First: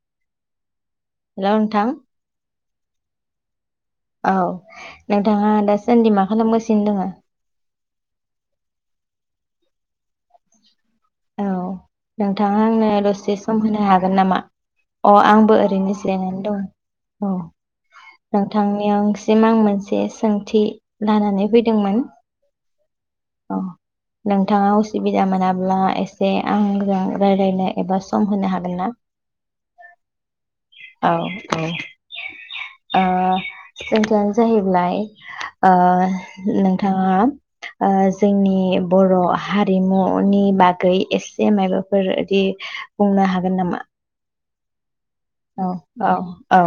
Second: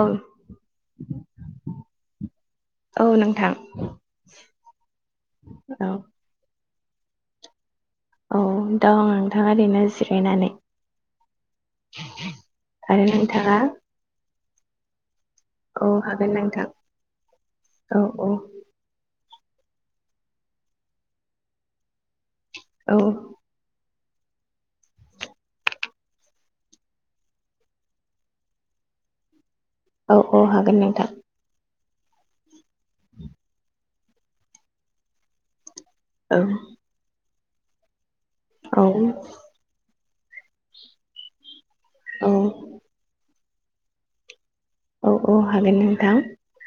अ hello नोंथां औ नोंथां औ नोंथाङा औ दासान्दि मा खालामगासि नो दङ? औ दंङ नोंथां ओरैनो जिरायनानै। औ नोंथाङा आंनो आरो दसे नोंथाङा सम होनो हागोन नामा? अ आंबो औ ओरैनो हागोन जिरायनानै दं नोंथां औ औ अ नोंथांनियाव आं मोनसे सोंथि लानानै फैदोंमोन। औ औ नोंथाङा असुबिदा मोनाब्ला ए से आंजों रायज्लायनो एबा सम होनो हागोन ना? औ औ हागोन नोंथां। औ औ ओ सोंथियानो जाहैबाय औ ओ नोंथाङा ओ जोंनि औ बर हारिमु नि बा गै एसे माबा फोर औ बिदि बुंनो हागो नामा? औ औ हागोन औ नोंथां औ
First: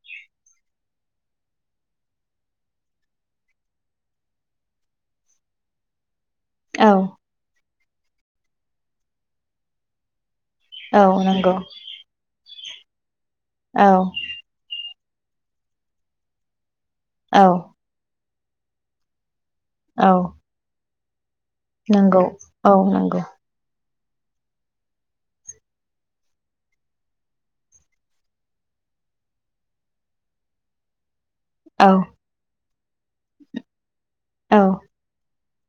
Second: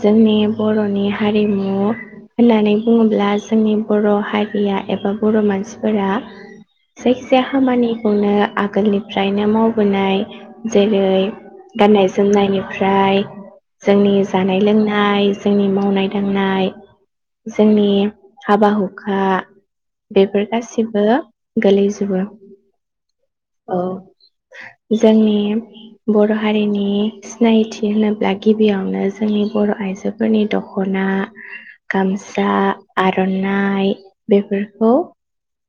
जोंनि बरनि हारिमु होननानै बुनङोब्ला जोंनि बर हारिया एबा बर‌मानसिफोरा औ जायखिजाया खामानि बेखौनो आगोलनिफ्रायनो मावबोनाय, औ जेरै नंगौ गाननाय जोमनायनिफ्राय औ जोंनि जानाय-लोंनाय नाय जोंनि मावनाय-दांनाय औ जोंनि हाबा-हुखा औ बेफोर गासैबो गासैबो। नंगौ औ नंगौ। औ जोंनि बर' हा हारिनि सिनायथि होनोब्ला गिबियावनो जोंनि बर' आइजोफोरनि दख'ना औ गामसा, आरनानाय, बेफोरखौ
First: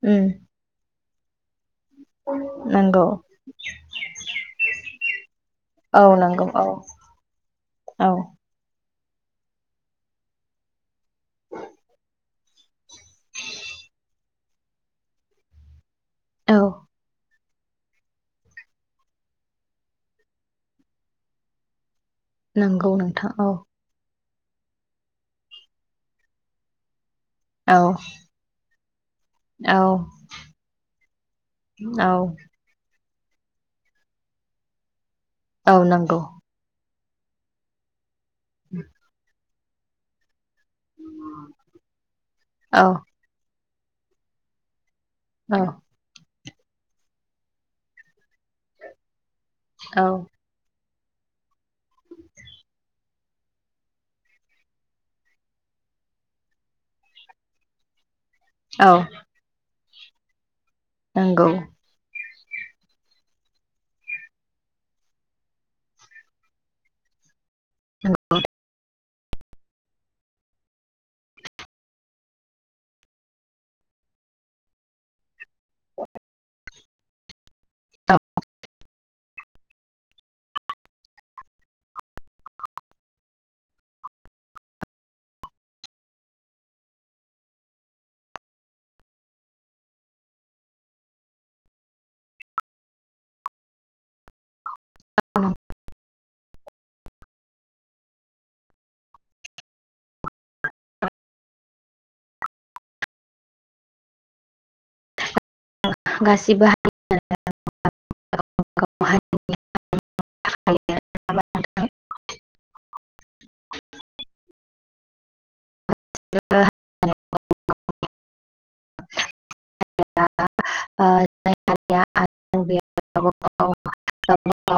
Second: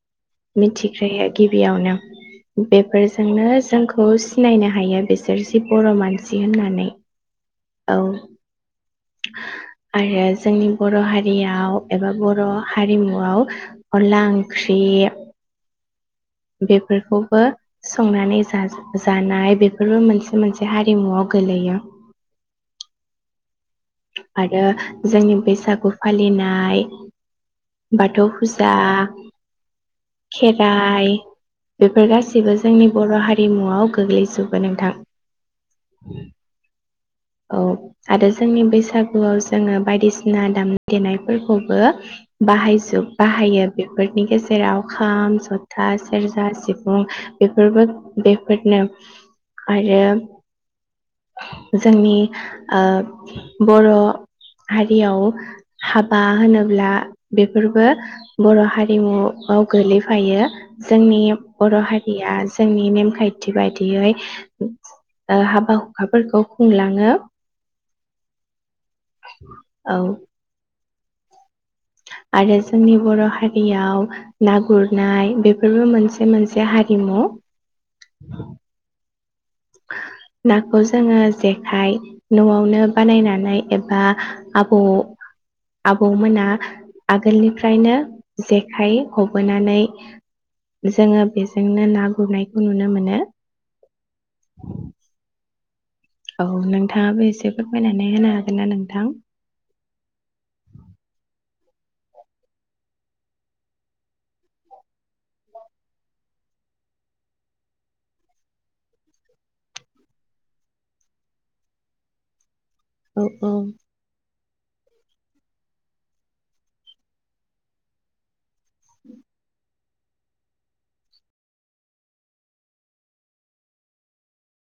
ओम। [inaudible] गिबिआनो। बेफोरजोंनो जोंखौ सिनायनो हायो बिसोर जि बर' औ मानसि नंगौ औ होननानै औ। आरो जोंनि बर' हारियाव एबा बर' हारिमुआव अनला ओंख्रि, औ बेफोरखौबो संनानै जा-जानाय बेफोरबो मोनसे मोनसे हारिमुआव गोलैयो, नंगौ नोंथां औ। आरो जोंनि बैसागु फालिनाय, औ बाथौ फुजा, [unintelligible] औ खेराय, औ बेफोर गासिबो जोंनि बर' हारिमुआव गोग्लैजोबो नोंथां औ नंगौ। औ। आरो जोंनि बैसागुआव जोङो बायदिसिना दाम देनायफोरखौबो औ बाहायजोब बाहायो बेफोरनि गेजेराव खाम, औ जथा फुजा सिफुं बेफोरबो बेफोरनो आरो। औ जोंनि ओ बर' हारियाव हाबा होनोब्ला बेफोरबो बर' औ हारिमुआव गोलैफायो। जोंनि नंगौ बर' हारिया जोंनि नेमखायथि बायदियै ओ हाबा हुखाफोरखौ खुंलाङो नोंगौ औ आरो जोंनि बर' हारियाव ना गुरनाय बेफोरबो मोनसे मोनसे हारिमु औ नाखौ जोङो जेखाइ नआवनो बानायनानै एबा आबौ आबौमोना आगोलनिफ्रायनो जेखाइ हबोनानै जोङो बेजोंनो ना गुरनायखौ नुनो मोनो अह औ नोंथाङाबो एसे फोरमायनानै होनो हागोन ना नोंथां गासिबो हारि [unintelligible] औ औ [unintelligible] ओ [unintelligible]